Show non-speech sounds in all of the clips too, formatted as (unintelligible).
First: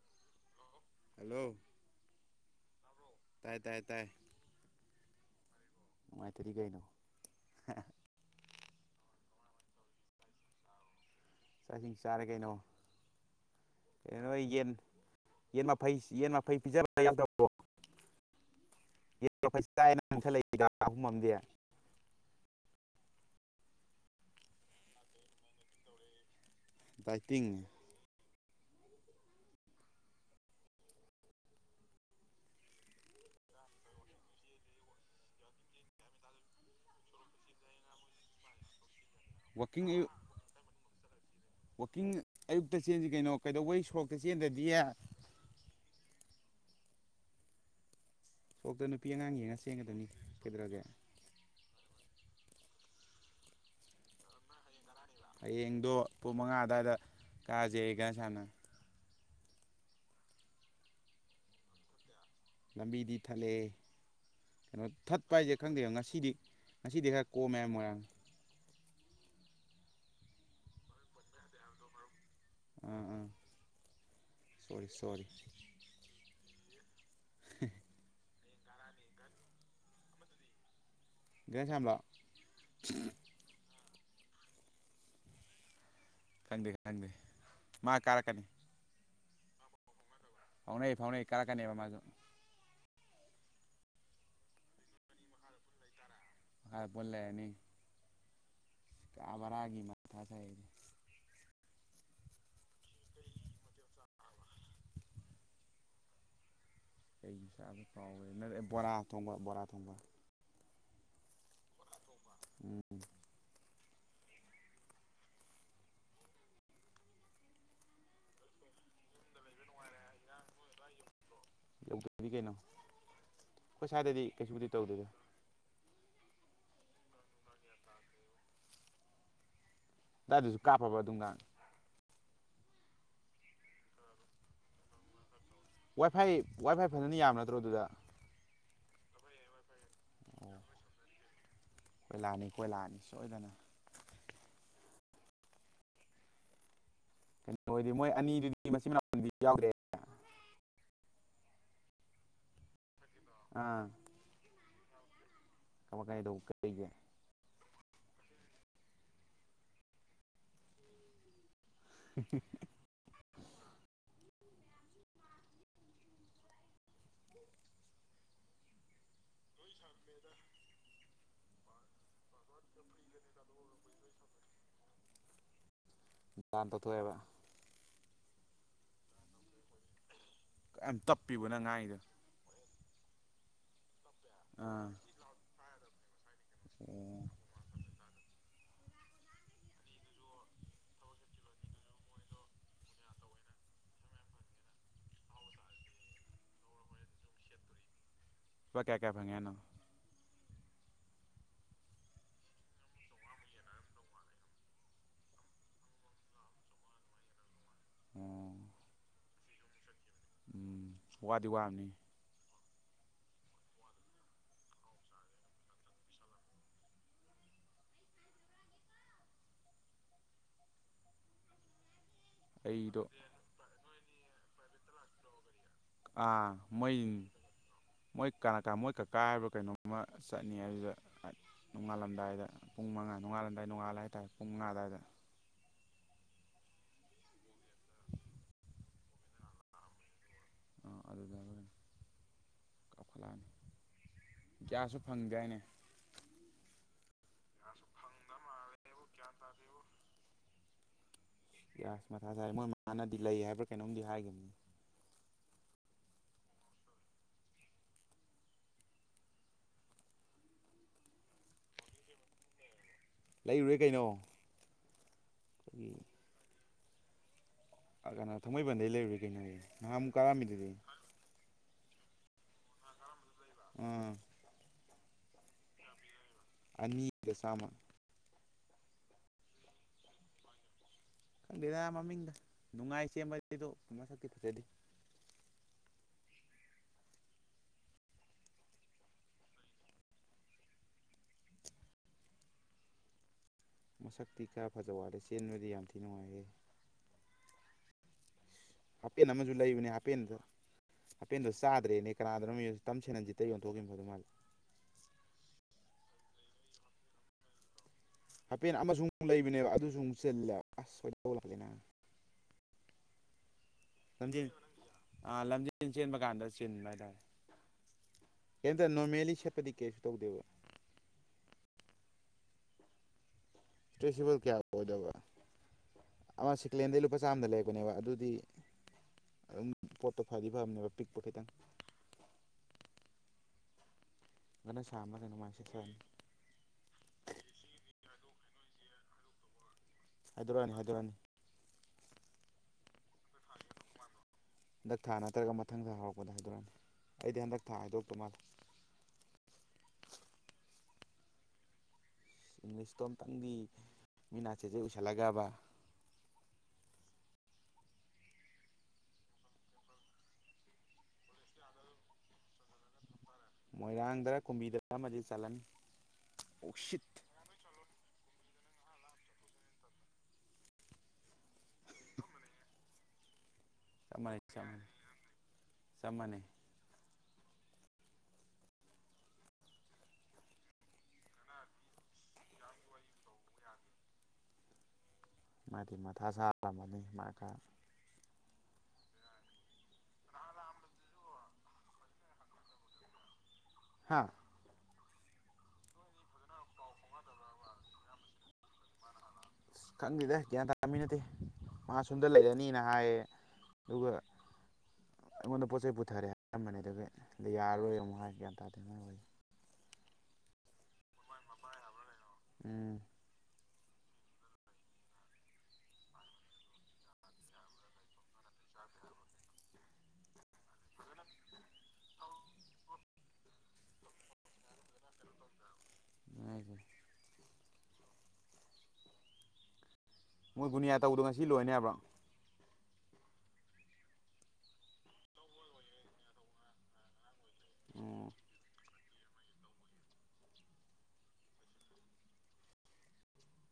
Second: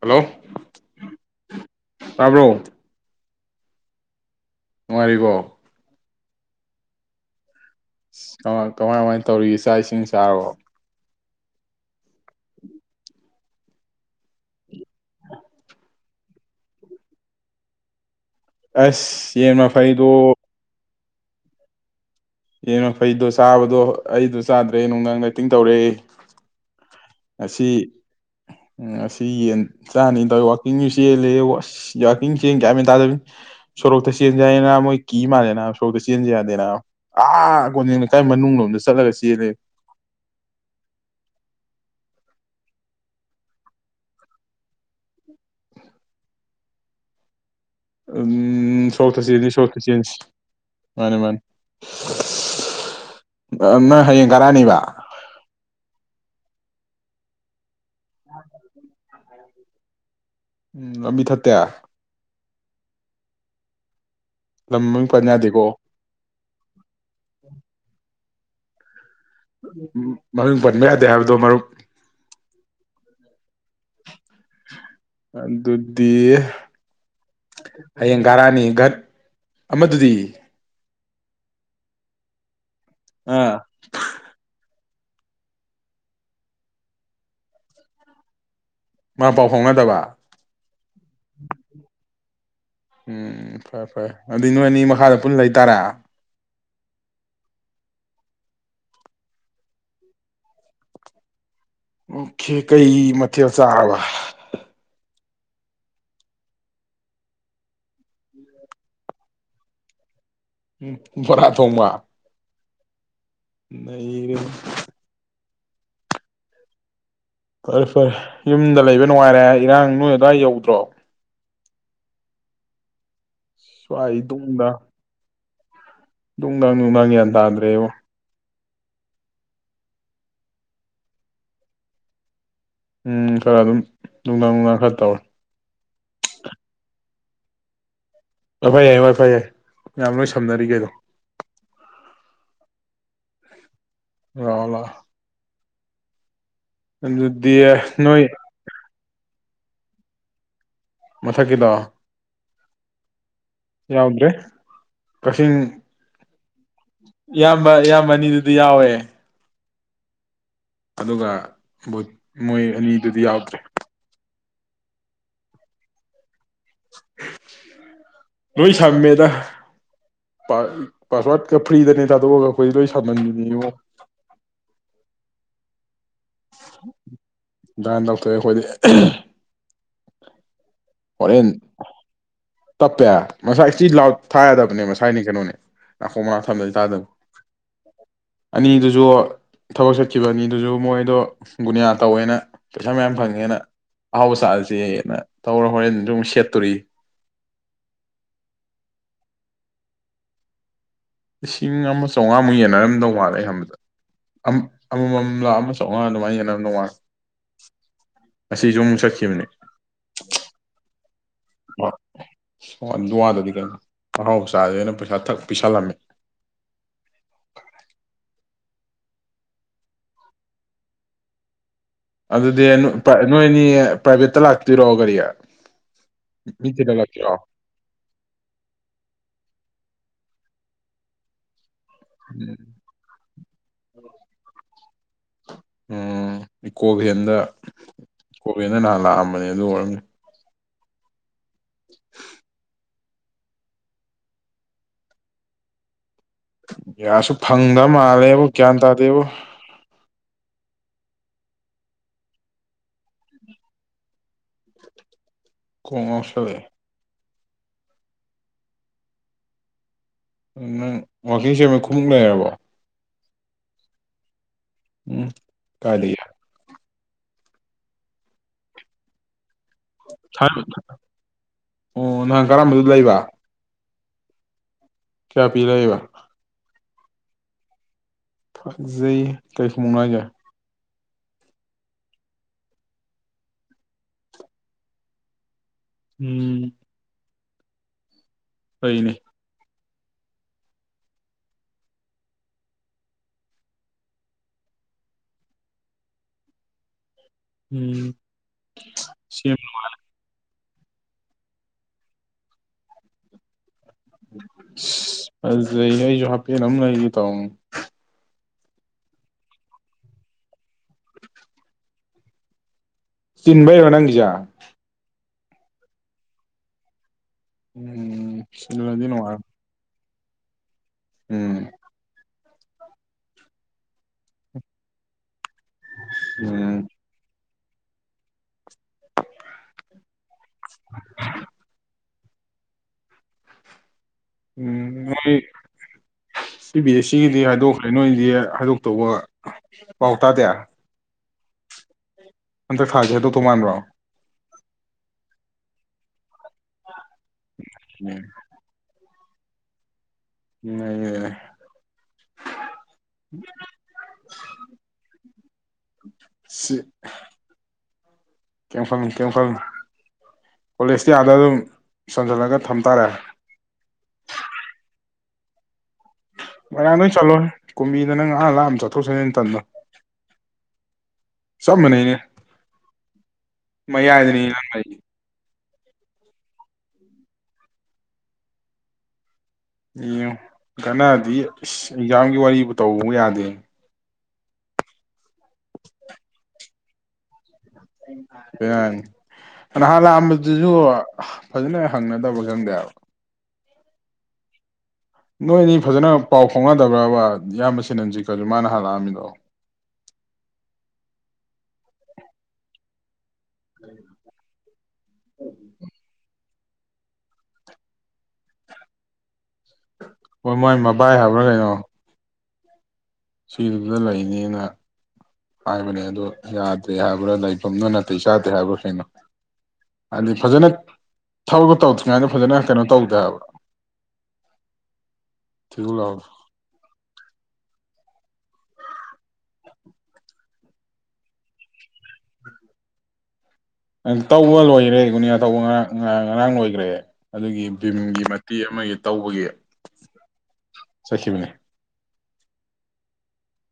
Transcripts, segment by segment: Hello hello ꯇꯥꯕꯔꯣ ꯇꯥꯏ ꯇꯥꯏ ꯇꯥꯏ ꯅꯨꯉꯥꯏꯔꯤꯕꯣ ꯅꯨꯉꯥꯏꯇꯥꯔꯗꯤ ꯀꯔꯤꯅꯣ ꯀꯃꯥꯏ ꯀꯥꯃꯥꯏ ꯇꯧꯔꯤ ꯆꯥ ꯏꯁꯤꯡ ꯆꯔꯕꯔꯣ ꯆꯥꯛ ꯏꯁꯤꯡ ꯆꯔꯦ ꯀꯔꯤꯅꯣ (unintelligible) ꯌꯦꯟ ꯃꯐꯩ ꯄꯤꯖꯥꯕ ꯌꯥꯑꯣꯗꯔꯥꯕꯣ ꯎꯟ ꯌꯦꯟ ꯃꯐꯩꯗꯨ ꯅꯪꯈꯠꯂꯛꯏꯗ ꯑꯍꯨꯝ ꯑꯃꯗꯤ ꯌꯦꯟ ꯃꯐꯩ ꯆꯥꯕꯗꯨ ꯑꯩꯗꯣ ꯆꯗꯔ꯭ꯦ ꯅꯨꯡꯗꯥꯡ ꯗꯥꯏꯇꯤꯡ ꯇꯧꯔꯦ ꯗꯥꯏꯇꯤꯡ ꯉꯁꯤ ꯉꯁꯤ ꯌꯦꯟ ꯆꯥꯅꯤꯟ ꯇꯧꯏ ꯋꯥꯀꯤꯡꯁꯨ ꯆꯦꯂꯦꯕꯣ ꯎꯟ ꯋꯥꯀꯤꯡ ꯆꯦꯟ ꯒꯌ꯭ꯥꯟ ꯃꯦꯅ ꯇꯥꯗꯕꯤꯅꯤ ꯁꯣꯔꯣꯇꯥ ꯆꯦꯟꯁꯦ ꯍꯥꯏꯌꯦꯅ ꯃꯣꯏ ꯀꯤ ꯃꯂꯦ ꯅ ꯁꯣꯔꯇꯥ ꯆꯦꯅꯁꯦ ꯌꯥꯗꯦ ꯅ ꯑꯥ ꯀꯣꯟꯖꯦꯟ ꯂꯩꯀꯥꯏ ꯃꯅꯨꯡꯂꯣꯝꯗ ꯆꯠꯂ ꯋꯥꯛꯏꯪ ꯑꯌꯨ ꯋꯥꯀꯣꯪ ꯑꯌꯨꯛꯇ ꯆꯦꯟꯁꯤ ꯀꯔꯤꯅꯣ ꯀꯩꯗꯧꯕꯩ ꯁꯣꯔꯣꯛꯠ ꯆꯦꯟꯗꯔ꯭ꯗꯤ ꯁꯣꯔꯣꯛꯇ ꯎꯝ ꯅꯨꯄꯤ ꯁꯣꯔꯣꯀꯠ ꯑꯉꯥꯡ ꯌꯦꯡꯉ ꯆꯦꯟꯒꯗꯕꯅꯤ ꯆꯦꯅꯁꯤ ꯀꯩꯗꯧꯔꯒꯦ ꯃꯅꯤ꯫ ꯃꯅꯤ꯫ ꯅꯡ ꯍꯌꯦꯪ ꯀꯔꯥꯅꯦꯕ ꯍꯌꯦꯪꯗꯨ ꯄꯨꯪ ꯃꯉꯥ ꯑꯗꯦꯋꯥꯏꯗ ꯀꯁꯦꯌꯦ ꯒꯅꯥꯌꯝꯅ ꯎꯝ ꯂꯝꯕꯤ ꯊꯥꯇꯦ ꯂꯝꯕꯤꯗꯤ ꯊꯠꯂꯦꯍꯦ ꯂꯝ ꯃꯃꯤꯡ ꯄꯟ ꯊꯠꯄ ꯍꯥꯌꯁꯦ ꯌꯥꯗꯦꯀꯣ ꯈꯪꯗꯦ ꯉꯁꯤꯗꯤ ꯈꯔꯥ ꯀꯣꯃꯦ ꯃꯣꯏꯔꯪ ꯃꯃꯤꯡ ꯄꯅꯕ ꯌꯥꯗꯦ ꯍꯥꯏꯕꯗꯨ ꯃꯔꯨꯞ ꯎ ꯎ ꯑꯗꯨꯗꯤ ꯍꯌꯦꯟ ꯀꯔꯥꯅꯤ ꯗꯥꯠ ꯃꯗꯨꯗꯤ ꯒꯅꯥꯌꯝꯂꯣ ꯎ ꯈꯟꯗꯦ ꯈꯟꯗꯦ ꯃꯥ ꯀꯥꯔꯛꯀꯅꯤ ꯃꯥ ꯄꯥꯎ ꯐꯥꯎꯅꯗꯕꯥ ꯐꯥꯎꯅꯩ ꯐꯥꯎꯅꯩ ꯀꯥꯔꯛꯀꯅꯦꯕ ꯃꯥꯖꯨ ꯎꯝ ꯐꯔꯦ ꯐꯔꯦ ꯑꯗꯨꯗꯤ ꯅꯣꯏ ꯑꯅꯤ ꯃꯈꯥꯗ ꯄꯨꯟ ꯂꯩ ꯇꯥꯔꯦ ꯃꯈꯥꯗ ꯄꯨꯟ ꯂꯩꯔꯅꯤ ꯀꯥ ꯚꯔꯥꯒꯤ ꯃꯊꯥ ꯁꯥꯏꯍꯦ ꯑꯣꯈꯦ ꯀꯩ ꯃꯊꯦꯜ ꯆꯔꯕ ꯀꯩ ꯆꯥꯕꯅꯣ ꯀꯥꯎꯒ꯭ꯔꯦ ꯚꯣꯔꯥ ꯊꯣꯡꯕ ꯚꯣꯔꯥ ꯊꯣꯡꯕ ꯎꯝ ꯚꯣꯔꯥ ꯊꯣꯡꯕ ꯎꯝ ꯅꯩꯔꯦ ꯐꯔꯦ ꯐꯔꯦ ꯌꯨꯝꯗ ꯂꯩꯕ ꯅꯨꯡꯉꯥꯏꯔꯦ ꯏꯔꯥꯡ ꯅꯣꯏ ꯑꯗꯥꯏ ꯌꯧꯗ꯭ꯔꯣ ꯌꯧꯗꯗꯤ ꯀꯩꯅꯣ ꯑꯩꯈꯣꯏ ꯁ꯭ꯋꯥꯏ ꯁ꯭ꯋꯥꯏꯗꯗꯤ ꯀꯩꯁꯨꯕꯨꯗꯤ ꯇꯧꯗꯦꯗ ꯗꯨꯡ ꯗꯥꯡ ꯗꯨꯡ ꯗꯥꯡ ꯒ꯭ꯌꯥꯟ ꯇꯥꯗ꯭ꯔꯦꯕꯣ ꯇꯥꯗ꯭ꯔꯁꯨ ꯀꯥꯞꯄꯕ ꯗꯨꯝꯉꯥ ꯎꯝ ꯈꯔ ꯑꯗꯨꯝ ꯗꯨꯡ ꯗꯥꯡ ꯈꯔ ꯇꯧꯔꯦ ꯋꯥꯏꯐꯥꯏ ꯋꯥꯏꯐꯥꯏ (unintelligible) ꯋꯥꯏꯐꯥꯏ ꯌꯥꯏ ꯋꯥꯢꯐꯥꯢ ꯌꯥꯢ ꯃꯌꯥꯝ ꯂꯣꯏ ꯁꯝꯅꯔꯤ ꯀꯔꯤꯅꯣ ꯀꯣꯏꯂꯥꯅꯤ ꯀꯣꯏꯂꯥꯅꯤ ꯁꯣꯏꯗꯅ ꯂꯥꯛꯑꯣ ꯂꯥꯛꯑꯣ ꯑꯗꯨꯗꯤ ꯅꯣꯏ ꯌꯥꯎꯗꯦ ꯃꯊꯛꯀꯤꯗꯣ ꯑꯥ ꯌꯥꯎꯗ꯭ꯔꯦ ꯀꯛꯆꯤꯡ (unintelligible) ꯕ ꯏꯌꯥꯝꯕ ꯑꯅꯤꯗꯨꯗꯤ ꯌꯥꯎꯏ ꯑꯗꯨꯒ ꯕꯣꯏ ꯃꯣꯏ ꯑꯅꯤꯗꯨꯗꯤ ꯌꯥꯎꯇ꯭ꯔꯦ ꯂꯣꯏ ꯁꯝꯃꯦꯗ ꯄꯥ ꯄꯥꯁꯋꯥꯠꯀ ꯐ꯭ꯔꯤꯗꯅꯦ ꯊꯥꯗꯣꯛꯑꯒ ꯈꯣꯏ ꯂꯣꯏ ꯁꯝꯍꯟꯕꯤꯅꯤꯉꯣ (unintelligible) ꯇꯣꯛ ꯑꯦ ꯑꯩꯈꯣꯏ ꯗꯤ (unintelligible) ꯌꯥꯝ ꯇꯞꯄꯦꯕꯣ ꯅꯪ ꯉꯥꯡꯏꯗꯣ ꯇꯞꯄꯦ ꯉꯁꯥꯏ ꯁꯤ ꯂꯥꯎꯠ ꯊꯥ ꯌꯥꯗꯕꯅꯦ ꯑꯥ ꯃꯁꯥꯏꯅꯦ ꯀꯩꯅꯣꯅꯦ ꯅꯥꯀꯣꯡ ꯃꯅꯥꯛ ꯊꯝꯗ꯭ꯔꯗꯤ ꯇꯥꯗꯕ ꯑꯣ ꯑꯅꯤꯗꯨꯖꯨ ꯊꯕꯛ ꯆꯠꯈꯤꯕ ꯑꯅꯤꯗꯨꯖꯨ ꯃꯣꯏꯗꯣ ꯒꯨꯅꯤꯌꯥ ꯇꯧꯌꯦꯅ ꯄꯧꯁꯥ ꯃꯌꯥꯝ ꯐꯪꯑꯦꯅ ꯑꯍꯥꯎꯕ ꯆꯥꯁꯦꯌꯦꯅ ꯇꯧꯔ ꯍꯣꯔꯦꯟꯖꯨ ꯑꯃꯨꯛ ꯁꯦꯠꯇꯧꯔꯤꯌꯦ ꯂꯨꯄ ꯀꯌꯥ ꯀꯌꯥ ꯐꯦꯉꯦ ꯍꯥꯏꯅꯣ ꯂꯤꯁꯤꯡ ꯑꯃ ꯆꯥꯃꯉꯥ ꯃꯨꯛ ꯌꯦꯟꯅꯔꯝꯗꯧ ꯃꯥꯜꯂꯤ ꯑꯩꯅꯥ ꯈꯟꯕꯗꯥ ꯑꯃ ꯑꯃꯃꯥꯝ ꯂꯥ ꯑꯃꯥ ꯆꯥꯃꯉꯥ ꯑꯣ ꯉꯁꯤꯖꯨ ꯑꯃꯨꯛ ꯆꯠꯈꯤꯕꯅꯤ (unintelligible) ꯋꯥꯗꯤ ꯋꯥꯝꯅꯦ (unintelligible) ꯋꯥꯗꯗꯤ ꯀꯩꯅꯣ ꯑꯍꯥꯎ ꯆꯥꯁꯦꯅ ꯄꯩꯁꯥ ꯊꯛ ꯄꯤꯁꯜꯂꯝꯃꯦ ꯑꯗꯨꯗꯤ ꯑꯩꯗꯣ (unintelligible) ꯅꯣꯏꯅꯤ ꯄꯔꯥꯏꯕꯦꯠꯇ ꯂꯥꯛꯇꯣꯏꯔꯣ ꯒꯔꯤ ꯑꯩ ꯃꯣꯏ ꯃꯣꯏ (unintelligible) ꯀꯥꯀꯥ ꯍꯥꯏꯕꯔꯥ ꯀꯩꯅꯣꯝꯃ ꯆꯠꯅꯤ ꯍꯥꯏꯗꯨꯗ ꯅꯣꯉꯥꯜꯂꯝꯗꯥꯏꯗ ꯄꯨꯡ ꯃꯉꯥ ꯅꯣꯉꯥꯜꯂꯝꯗꯥꯏ ꯅꯣꯉꯥꯜꯂꯒ ꯍꯥꯏ ꯇꯥꯔꯦ ꯄꯨꯡ ꯃꯉꯥ ꯑꯗꯥꯏꯗ ꯎꯝ ꯏꯀꯣ ꯕꯦꯟꯗ ꯏꯀꯣ ꯕꯦꯟꯗ ꯅꯍꯥꯟ ꯂꯥꯛ ꯑꯝꯕꯅꯤ ꯑꯗꯨ ꯑꯣꯏꯔꯝꯅꯤ (unintelligible) (unintelligible) ꯒꯌꯥꯁꯁꯨ ꯐꯪꯗꯦ ꯍꯥꯏꯅꯦ ꯒꯌꯥꯁꯁꯨ ꯐꯪꯗ ꯃꯥꯜꯂꯦꯕꯣ ꯒꯌ꯭ꯥꯟ ꯇꯥꯗꯦꯕꯣ (inaudible) ꯃꯊꯥ ꯁꯔꯦ ꯃꯣꯏ ꯃꯅꯗꯤ ꯂꯩ ꯍꯥꯏꯕꯔꯥ ꯀꯩꯅꯣꯝꯗꯤ ꯍꯥꯏꯈꯤꯕꯅꯦ ꯀꯣꯛ ꯉꯥꯎꯁꯜꯂꯛ ꯑꯦ ꯎꯝ ꯅꯪ ꯋꯥꯀꯤꯡ ꯆꯦꯟꯕꯩ ꯈꯨꯃꯨꯛ ꯂꯩꯔꯕꯣ ꯂꯩꯔꯨꯔꯦ ꯀꯩꯅꯣ ꯎꯝ ꯀꯔꯤ (inaudible) (inaudible) ꯅꯥꯍꯟꯃꯨꯛ ꯀꯥꯔꯛꯑꯝꯃꯤꯗꯨꯗꯤ ꯑꯣ ꯅꯍꯥꯟ ꯀꯥꯔꯛ ꯑꯝꯕꯗꯨꯗ ꯂꯩꯕ ꯑꯥ ꯀꯌꯥ ꯄꯤ ꯂꯩꯔꯤꯕ (inaudible) (inaudible) ꯐꯖꯩ ꯀꯩ ꯈꯨꯃꯨꯛꯅꯣ ꯍꯥꯏꯖꯦ ꯈꯪꯗꯦꯗ ꯃꯃꯤꯡꯒ (inaudible) ꯃꯁꯛꯇꯤ ꯐꯖꯗꯦ ꯎꯝ (unintelligible) ꯃꯁꯛꯇꯤ ꯈꯔ ꯐꯖꯕ ꯋꯥꯠꯂꯦ ꯆꯦꯡꯕꯗꯤ ꯌꯝꯊꯤ ꯅꯨꯡꯉꯥꯏꯌꯦ ꯎꯝ ꯍꯥꯄꯦꯟ ꯑꯃꯁꯨ ꯁꯦꯝ ꯂꯩꯕꯅꯤ ꯍꯥꯄꯦꯟꯗꯨ ꯍꯥꯄꯦꯟꯗꯨ ꯆꯥꯗꯔ꯭ꯦꯅꯦ ꯀꯅꯥꯗꯅꯣꯝꯃ (inaudible) (inaudible) (unintelligible) ꯐꯖꯩ ꯑꯩꯁꯨ (unintelligible) ꯀꯩꯅꯣꯝ ꯂꯩꯒꯦ ꯇꯧ (inaudible) (inaudible) (inaudible) ꯆꯤꯟꯕꯩꯔꯣ ꯅꯪꯒꯤꯁꯦ ꯂꯝꯖꯦꯟ ꯑꯥ ꯂꯝꯖꯦꯜ ꯆꯦꯟꯕꯀꯥꯟꯗ ꯆꯤꯟꯕ ꯍꯥꯏꯇꯔꯦ (unintelligible) ꯁꯦꯠꯄꯗꯤ ꯀꯩꯁꯨ (unintelligible) ꯇꯧꯗꯦꯕ ꯎꯝ ꯏꯁꯇꯔꯦꯆꯦꯕꯜ ꯀꯌꯥ ꯑꯣꯏꯗꯕ ꯑ ꯎꯝ ꯁꯀꯦꯡꯍꯦꯡꯗꯩ ꯂꯨꯄ ꯆꯥꯝꯃꯗ ꯂꯩꯔꯥꯛ ꯗꯨꯅꯦꯕ ꯑꯗꯨꯗꯤ ꯎꯝ ꯄꯣꯠꯇꯣ ꯐꯥꯗꯤ ꯐꯥꯕꯅꯦ ꯄꯤꯛꯄ ꯈꯤꯇꯪ ꯉꯟꯅ ꯎꯝ ꯁꯥꯝꯃ ꯅꯣꯏ ꯀꯩꯅꯣꯃꯥꯏꯅ ꯁꯦꯠꯆꯔꯅꯤ ꯁꯤ ꯕꯤ ꯑꯦ ꯁꯤꯒꯤꯗꯤ ꯍꯥꯏꯗꯣꯛꯈ꯭ꯔꯦ ꯅꯣꯏꯗꯤ ꯍꯥꯏꯗꯣꯛꯇꯧꯕ ꯄꯥꯎ ꯇꯥꯗꯦ ꯍꯥꯏꯗꯣꯔꯛꯑꯅꯤ ꯍꯥꯏꯗꯣꯔꯛꯑꯅꯤ ꯍꯟꯗꯛ ꯊꯥꯁꯦ ꯍꯥꯏꯗꯣꯛꯇꯧ ꯃꯥꯟꯕ꯭ꯔꯣ ꯃꯊꯪꯗ ꯍꯧ ꯚꯣꯠ ꯍꯥꯏꯗꯣꯛꯔꯛꯑꯅꯤ ꯑꯩꯗꯤ ꯍꯟꯗꯛ ꯊꯥ ꯍꯥꯏꯗꯣꯛꯇꯧ ꯃꯥꯟꯂꯦ ꯃꯌꯦꯌ ꯏꯪꯂꯤꯁꯇꯣ ꯑꯝꯇꯪꯗꯤ ꯃꯤꯠ ꯅꯥ ꯆꯦꯖꯦꯠ ꯑꯨꯏꯁꯤꯟꯂꯒꯕ (unintelligible) ꯈꯟꯂꯨꯅꯣ ꯀꯣꯂꯦꯁꯇꯤ ꯑꯥꯗꯥ ꯑꯗꯨꯝ ꯆꯟꯁꯤꯟꯂꯒ ꯊꯝ ꯇꯥꯔꯦ ꯃꯣꯏꯔꯥꯡꯗꯥꯔꯥ ꯀꯨꯝꯕꯝꯗꯥꯔꯥ ꯑꯃꯗꯤ ꯆꯟꯂꯅꯤ ꯃꯣꯏꯔꯥꯡꯗ ꯑꯣꯏ ꯆꯟꯂꯣꯍꯦ꯫ꯀꯨꯝꯕꯤꯗ ꯅꯪ ꯑꯥ ꯂꯥꯞꯅ ꯆꯠꯊꯣꯛ ꯆꯠꯁꯤꯟ ꯇꯟꯕ ꯆꯞ ꯃꯥꯟꯅꯩꯅꯦ ꯃꯌꯥꯏꯗꯅꯤ ꯅꯪ ꯂꯩꯔꯤ ꯆꯞꯃꯥꯟꯅꯩ ꯌꯦꯡꯉ꯭ꯌꯨ ꯀꯅꯗꯤ ꯏꯁ ꯑꯦꯛꯖꯥꯝꯒꯤ ꯋꯥꯔꯤꯕꯨ ꯇꯧꯕꯕꯨ ꯌꯥꯗꯦ ꯃꯥꯗꯤ ꯃꯥꯊꯥ ꯁꯥ (unintelligible) (unintelligible) ꯉꯍꯥꯟ ꯂꯥꯛꯑꯝꯕꯗꯨꯁꯨ ꯐꯖꯅ ꯍꯪꯅꯗꯕꯔꯥ ꯈꯪꯗꯦ ꯍꯥꯏꯕ ꯍꯥꯍ ꯅꯣꯏ ꯅꯤ ꯐꯖꯅ ꯄꯥꯎ ꯐꯥꯎꯅꯗꯕ꯭ꯔꯥꯕ ꯢꯌꯥꯝꯕ ꯁꯤꯅꯖꯤꯀꯗꯣ ꯃꯥ ꯉꯥꯍꯥꯟ ꯂꯥꯛꯑꯝꯃꯤꯗꯣ ꯈꯟꯗꯦꯗ ꯒ꯭ꯌꯥꯟ ꯇꯥꯕ ꯃꯤ ꯅꯠꯇꯦ ꯃꯥ ꯁꯣꯝꯗ ꯂꯩꯔꯅꯤꯅ ꯍꯥꯏꯌꯦ ꯑꯌꯨꯒ ꯑꯉꯣꯟꯗ ꯄꯣꯠ ꯆꯩ ꯄꯨꯊꯥꯔꯦ (unintelligible) ꯌꯥꯔꯔꯣꯏ ꯑꯃꯨꯛ ꯍꯥꯏ ꯒ꯭ꯌꯥꯟ ꯇꯥꯗꯦ ꯃꯣꯏ ꯋꯥꯔꯤꯖꯦ꯫ ꯃꯥꯃꯥꯏ ꯃꯕꯥꯏ ꯍꯥꯏꯕ꯭ꯔꯥ ꯀꯩꯅꯣ (inaudible) (unintelligible) ꯂꯩꯅꯤꯅ ꯍꯥꯏꯕꯅꯦ ꯑꯗꯨ ꯌꯥꯗꯦ ꯍꯥꯏꯕ꯭ꯔꯥ ꯂꯩꯐꯝꯗꯨ ꯅꯇꯩ ꯆꯗꯦ ꯍꯥꯏꯕ꯭ꯔꯥ ꯀꯩꯅꯣ ꯑꯗꯨ ꯐꯖꯅ ꯊꯕꯛ ꯇꯧꯗꯔꯤꯀꯟꯗ ꯐꯖꯅ ꯀꯩꯅꯣ ꯇꯧꯗꯦ ꯍꯥꯏꯕ ꯍꯥꯏꯁꯦ (unintelligible) ꯃꯣꯏ ꯒꯨꯅꯤꯌꯥ ꯇꯧꯕꯗꯣ ꯉꯁꯤ ꯂꯣꯏꯅꯤ ꯍꯥꯏꯕ ꯑꯪ ꯇꯧꯕ ꯂꯣꯏꯔꯦ ꯒꯨꯅꯤꯌꯥ ꯇꯧꯕ ꯉꯥꯔꯥꯡ-ꯉꯥ-ꯉꯥꯔꯥꯡ ꯂꯣꯏꯒ꯭ꯔꯦ ꯑꯗꯨꯒꯤ ꯚꯤꯝꯒꯤ ꯎꯝ ꯃꯇꯦꯛ ꯑꯃ ꯇꯧꯕꯒꯤ ꯆꯠꯈꯤꯕꯅꯦ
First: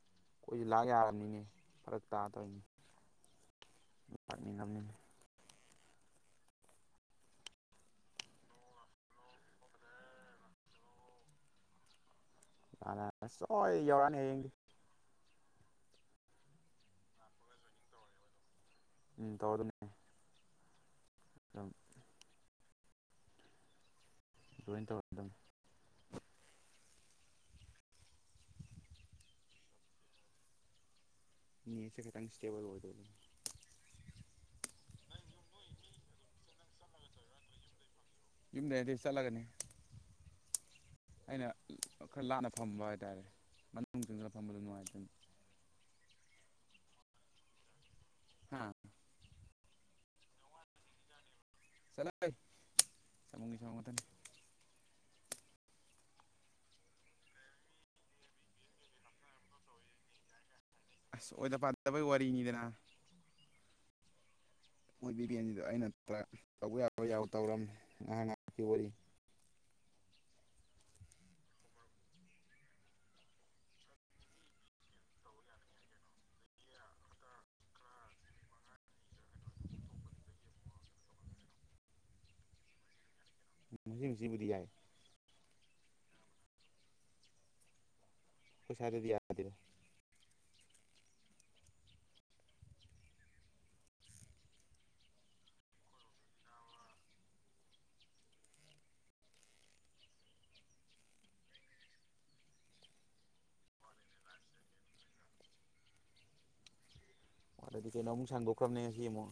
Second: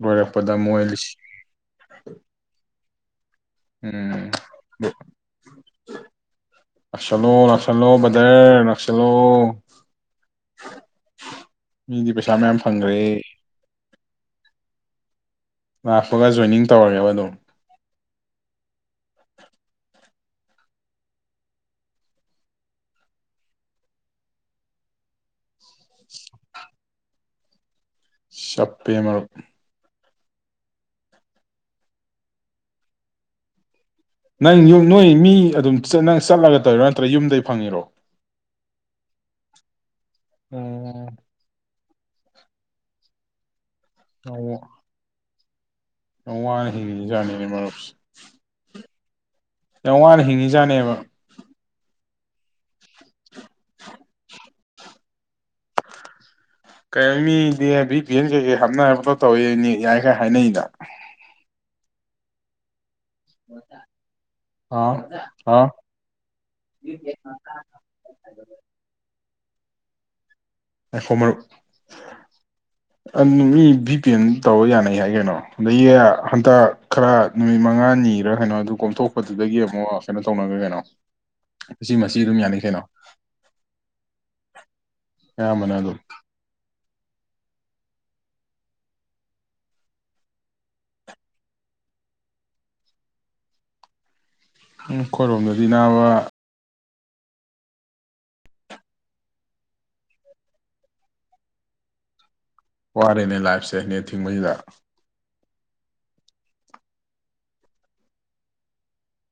ꯂꯣꯏꯔꯛꯄꯗ ꯑꯩꯈꯣꯏꯖꯨ ꯂꯥꯛ ꯃꯣꯏꯂꯤꯁꯤ ꯌꯥꯔꯝꯅꯤꯅꯦ ꯐꯥꯔꯛ ꯇꯥ ꯇꯧꯏꯅꯦ ꯎꯝ ꯂꯥꯛꯁꯟꯂꯣ-ꯂꯥꯛꯁꯟꯂꯣ ꯕꯗ꯭ꯔ ꯂꯥꯛꯁꯤꯟꯂꯣ ꯃꯤꯒꯤ ꯄꯩꯁꯥ ꯃꯌꯥꯝ ꯐꯪꯈ꯭ꯔꯦ (unintelligible) ꯑꯣꯏ ꯌꯧꯔꯛꯑꯅꯤ ꯍꯥꯌꯦꯡꯗꯤ ꯂꯛꯄꯒ ꯖꯣꯏꯅꯤꯪ ꯇꯧꯔꯦꯕꯥ ꯑꯗꯨꯝ ꯎꯝ ꯇꯧꯔꯗꯝꯅꯤ ꯎꯝ ꯖꯣꯏꯟ ꯇꯦꯔꯗꯧꯅꯤ ꯆꯞꯄꯤꯍꯦ ꯃꯔꯨꯞ ꯅꯦꯠꯁꯦ ꯈꯤꯗꯥꯪ ꯁꯇꯕꯜ ꯑꯣꯏꯗꯕꯥ ꯅꯪ ꯌꯨꯝ ꯅꯣꯏ ꯃꯤ ꯑꯗꯨꯝ ꯅꯪ ꯆꯠꯂꯒꯥ ꯇꯧꯔꯤꯔꯣ ꯅꯇꯔ꯭ꯒ ꯌꯨꯝꯗꯩꯩ ꯐꯪꯉꯤꯔꯣ ꯌꯨꯝꯗꯩ ꯅꯥꯇꯦ ꯆꯠꯂꯒꯅꯤ ꯑꯣ ꯑꯩꯅꯥ ꯈꯔꯥ ꯂꯞꯅꯥ ꯐꯝꯕꯥ ꯍꯥꯏ ꯇꯥꯔꯦ ꯏꯃꯨꯡ ꯆꯪꯖꯤꯜꯂꯥ ꯑꯣ ꯐꯝꯕꯅꯥ ꯅꯨꯪꯉꯥꯏꯗꯣꯏꯅꯤ ꯌꯥꯝ ꯋꯥꯅꯥ ꯍꯤꯡꯂꯤꯖꯠꯅꯤꯅꯩ ꯃꯔꯨꯞꯁꯤ ꯍꯥ ꯌꯥꯝ ꯋꯥꯅ ꯍꯤꯡꯂꯤꯖꯠꯅꯦꯕꯥ ꯆꯠꯂꯥꯍꯦ ꯁꯟꯒꯣꯝꯒꯤ ꯁꯟꯒꯣꯝ ꯉꯇꯅꯤ ꯀꯩꯅꯣ ꯃꯤꯗꯤ ꯕꯤꯄꯤꯑꯦꯟ ꯀꯩ ꯀꯩ ꯍꯞꯅꯔꯥ ꯄꯨꯪꯇꯧ ꯇꯧꯏ ꯅꯦꯠ ꯌꯥꯏꯒ ꯍꯥꯏꯅꯩꯗ ꯑꯁ ꯑꯣꯏꯗ ꯄꯗꯕꯩ ꯋꯔꯤꯅꯤꯗꯅꯥ (unintelligible) ꯑꯥ ꯃꯣꯏ ꯕꯤꯄꯤꯑꯟꯒꯤꯗꯨ ꯑꯥ ꯄꯨꫪꯥ ꯇꯧꯕ ꯌꯥꯕ ꯌꯥꯕ ꯇꯧꯔꯃꯝ ꯉꯥꯏꯍꯥꯛ ꯉꯥꯏꯍꯛꯀꯤ ꯋ꯭ꯔꯤꯅꯤ ꯉꯏꯈꯣ ꯃꯔꯨꯞ ꯑꯃ ꯃꯤ ꯕꯤꯄꯤꯑꯦꯟ ꯇꯧꯔꯥ ꯌꯥꯅꯩ ꯍꯥꯏ ꯀꯩꯅꯣ ꯃꯤ ꯍꯟꯗꯛ ꯈꯔꯥ ꯅꯨꯃꯤꯠ ꯃꯟꯒꯅꯤꯔꯥ ꯀꯩꯅꯣ ꯑꯗꯨ ꯀꯣꯝꯊꯣꯛꯄꯗꯨꯗꯒꯤ ꯑꯃꯨꯛ ꯀꯩꯅꯣ ꯇꯧꯅꯒꯔ꯭ꯦ ꯀꯩꯅꯣ ꯃꯆꯤ ꯃꯆꯤ ꯑꯗꯨꯝ ꯌꯅꯩ ꯀꯩꯅꯣ ꯃꯆꯤ ꯃꯆꯤꯕꯨꯗꯤ ꯌꯥꯏꯌꯦ ꯌꯥꯕꯅꯦ ꯑꯗꯨꯝ ꯑꯈꯣꯏ ꯁꯨꯋꯥꯏꯗꯗꯤ ꯌꯥꯗꯦꯕꯣ ꯑꯩꯈꯣꯏꯔꯣꯝꯗꯗꯤ ꯅꯥꯕ ꯋꯥꯔꯦꯅꯦ ꯂꯥꯞꯏꯁꯦ ꯅꯦꯠ ꯊꯤꯡꯕꯁꯤꯗ ꯑꯗꯨꯗꯒꯤ ꯍꯦꯅ ꯁꯥꯡꯗꯣꯛꯈꯔꯥꯃꯤ ꯉꯁꯤ ꯑꯃꯨꯛ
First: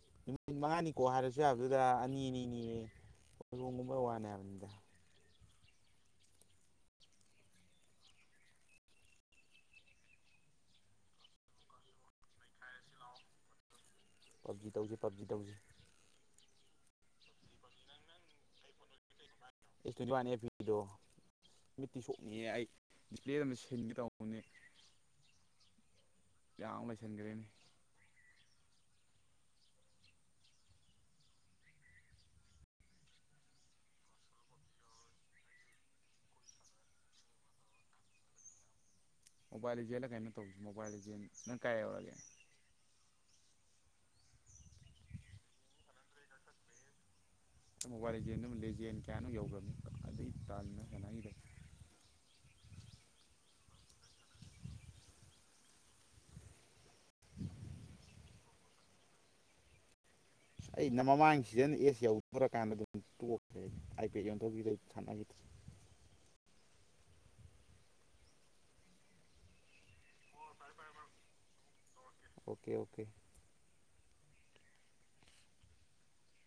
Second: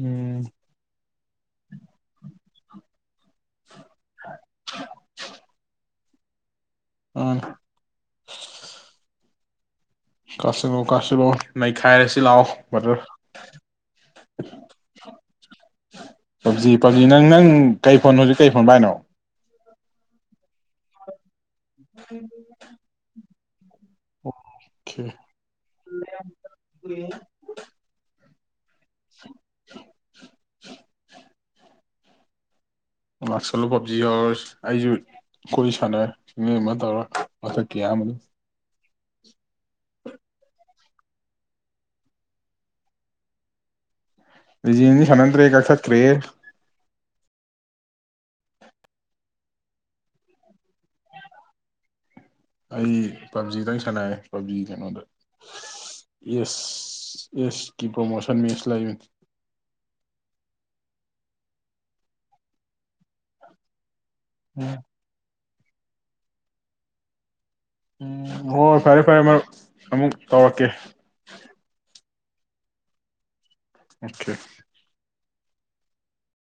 ꯎꯝ ꯅꯨꯃꯤꯠ ꯃꯉꯥꯅꯤ ꯀꯣꯛ ꯍꯥꯌꯔꯁꯨ ꯌꯥꯕꯗꯨꯗꯥ ꯑꯅꯤ ꯑꯅꯤ ꯅꯦꯌꯦ ꯍꯧꯔꯣꯟꯒꯨꯝꯕꯩ ꯋꯥꯅꯤꯗ ꯍꯥꯏꯕꯅꯤꯗ ꯎꯝ ꯀꯁꯤꯂꯣ ꯀꯁꯤꯂꯣ ꯅꯩꯈꯏꯔ꯭ꯁꯤ ꯂꯧ ꯕꯔꯣꯗꯔ ꯄꯞꯖꯤ ꯇꯧꯁꯤ ꯄꯞꯖꯤ ꯇꯧꯁꯤ ꯄꯞꯖꯤ ꯄꯞꯖꯤ ꯅꯪ ꯅꯪ ꯀꯩ ꯐꯣꯟ ꯍꯧꯖꯤꯛ ꯀꯩ ꯐꯣꯟ ꯄꯥꯏꯅꯣ ꯑꯦꯁ ꯇꯣꯏꯇꯤꯋꯥꯟ (unintelligible) ꯗꯣ ꯃꯤꯠꯇꯤ ꯁꯣꯛꯅꯤꯍꯦ ꯑꯩ (unintelligible) ꯑꯣꯛꯈꯦ ꯌꯥꯝ (inaudible) ꯂꯩꯁꯟꯈ꯭ꯔꯦꯅꯦ (inaudible) (inaudible) (inaudible) (inaudible) ꯂꯛꯁꯨꯜꯂꯣ ꯄꯞꯖꯤ ꯍꯧꯔ꯭ꯁꯤ ꯑꯩꯁꯨ ꯑꯩꯈꯣꯏꯁꯨ ꯁꯅꯔꯤ (unintelligible) (inaudible) ꯃꯣꯕꯤꯂꯦ ꯂꯤꯆꯦꯟ ꯂꯥ ꯀꯩꯅꯣꯝ ꯇꯧꯁꯤ ꯃꯤꯕꯤꯂꯦ ꯂꯤꯆꯦꯟ ꯅꯪ ꯀꯌꯥ ꯌꯧꯔꯒꯦ ꯂꯤꯆꯦꯟꯗꯤ ꯁꯅꯗꯔ꯭ꯦꯗꯥ ꯀꯥꯛꯊꯠꯈꯔ꯭ꯦ ꯍꯦ ꯃꯣꯕꯥꯜ ꯂꯤꯆꯦꯟ ꯂꯤꯆꯦꯟ ꯀꯌꯥꯅꯣ ꯑꯝ ꯌꯧꯒꯔ꯭ꯃꯤ ꯑꯗꯩꯩ ꯇꯟꯗ ꯁꯅꯒꯤꯗꯔ꯭ꯦ ꯑꯩ ꯄꯞꯖꯤꯗ ꯑꯣꯏꯅꯥ ꯑꯦꯁꯀꯤ ꯄꯔꯣꯃꯣꯇꯤꯁꯟ ꯃꯠꯆ ꯂꯩꯕꯅꯤ ꯑꯩꯅꯥ ꯃꯃꯥꯪ ꯁꯦꯥꯁꯣꯟꯗ ꯑꯦꯁ ꯌꯧꯗꯧꯔꯛ ꯀꯟꯗ ꯑꯗꯨꯝ ꯇꯣꯛ ꯈꯔ꯭ꯦ ꯀꯩꯁꯥꯝꯊꯣꯡꯒꯤꯗꯣ ꯎꯝ ꯁꯥꯟꯅꯔꯤ ꯎꯝ ꯍꯣ ꯍꯣꯢ ꯐꯔꯦ ꯐꯔꯦ ꯃꯔꯨꯞ ꯑꯃꯨꯛ ꯇꯧꯔꯛꯀꯦ ꯑꯣꯀꯦ ꯑꯣꯀꯦ ꯑꯣꯀꯦ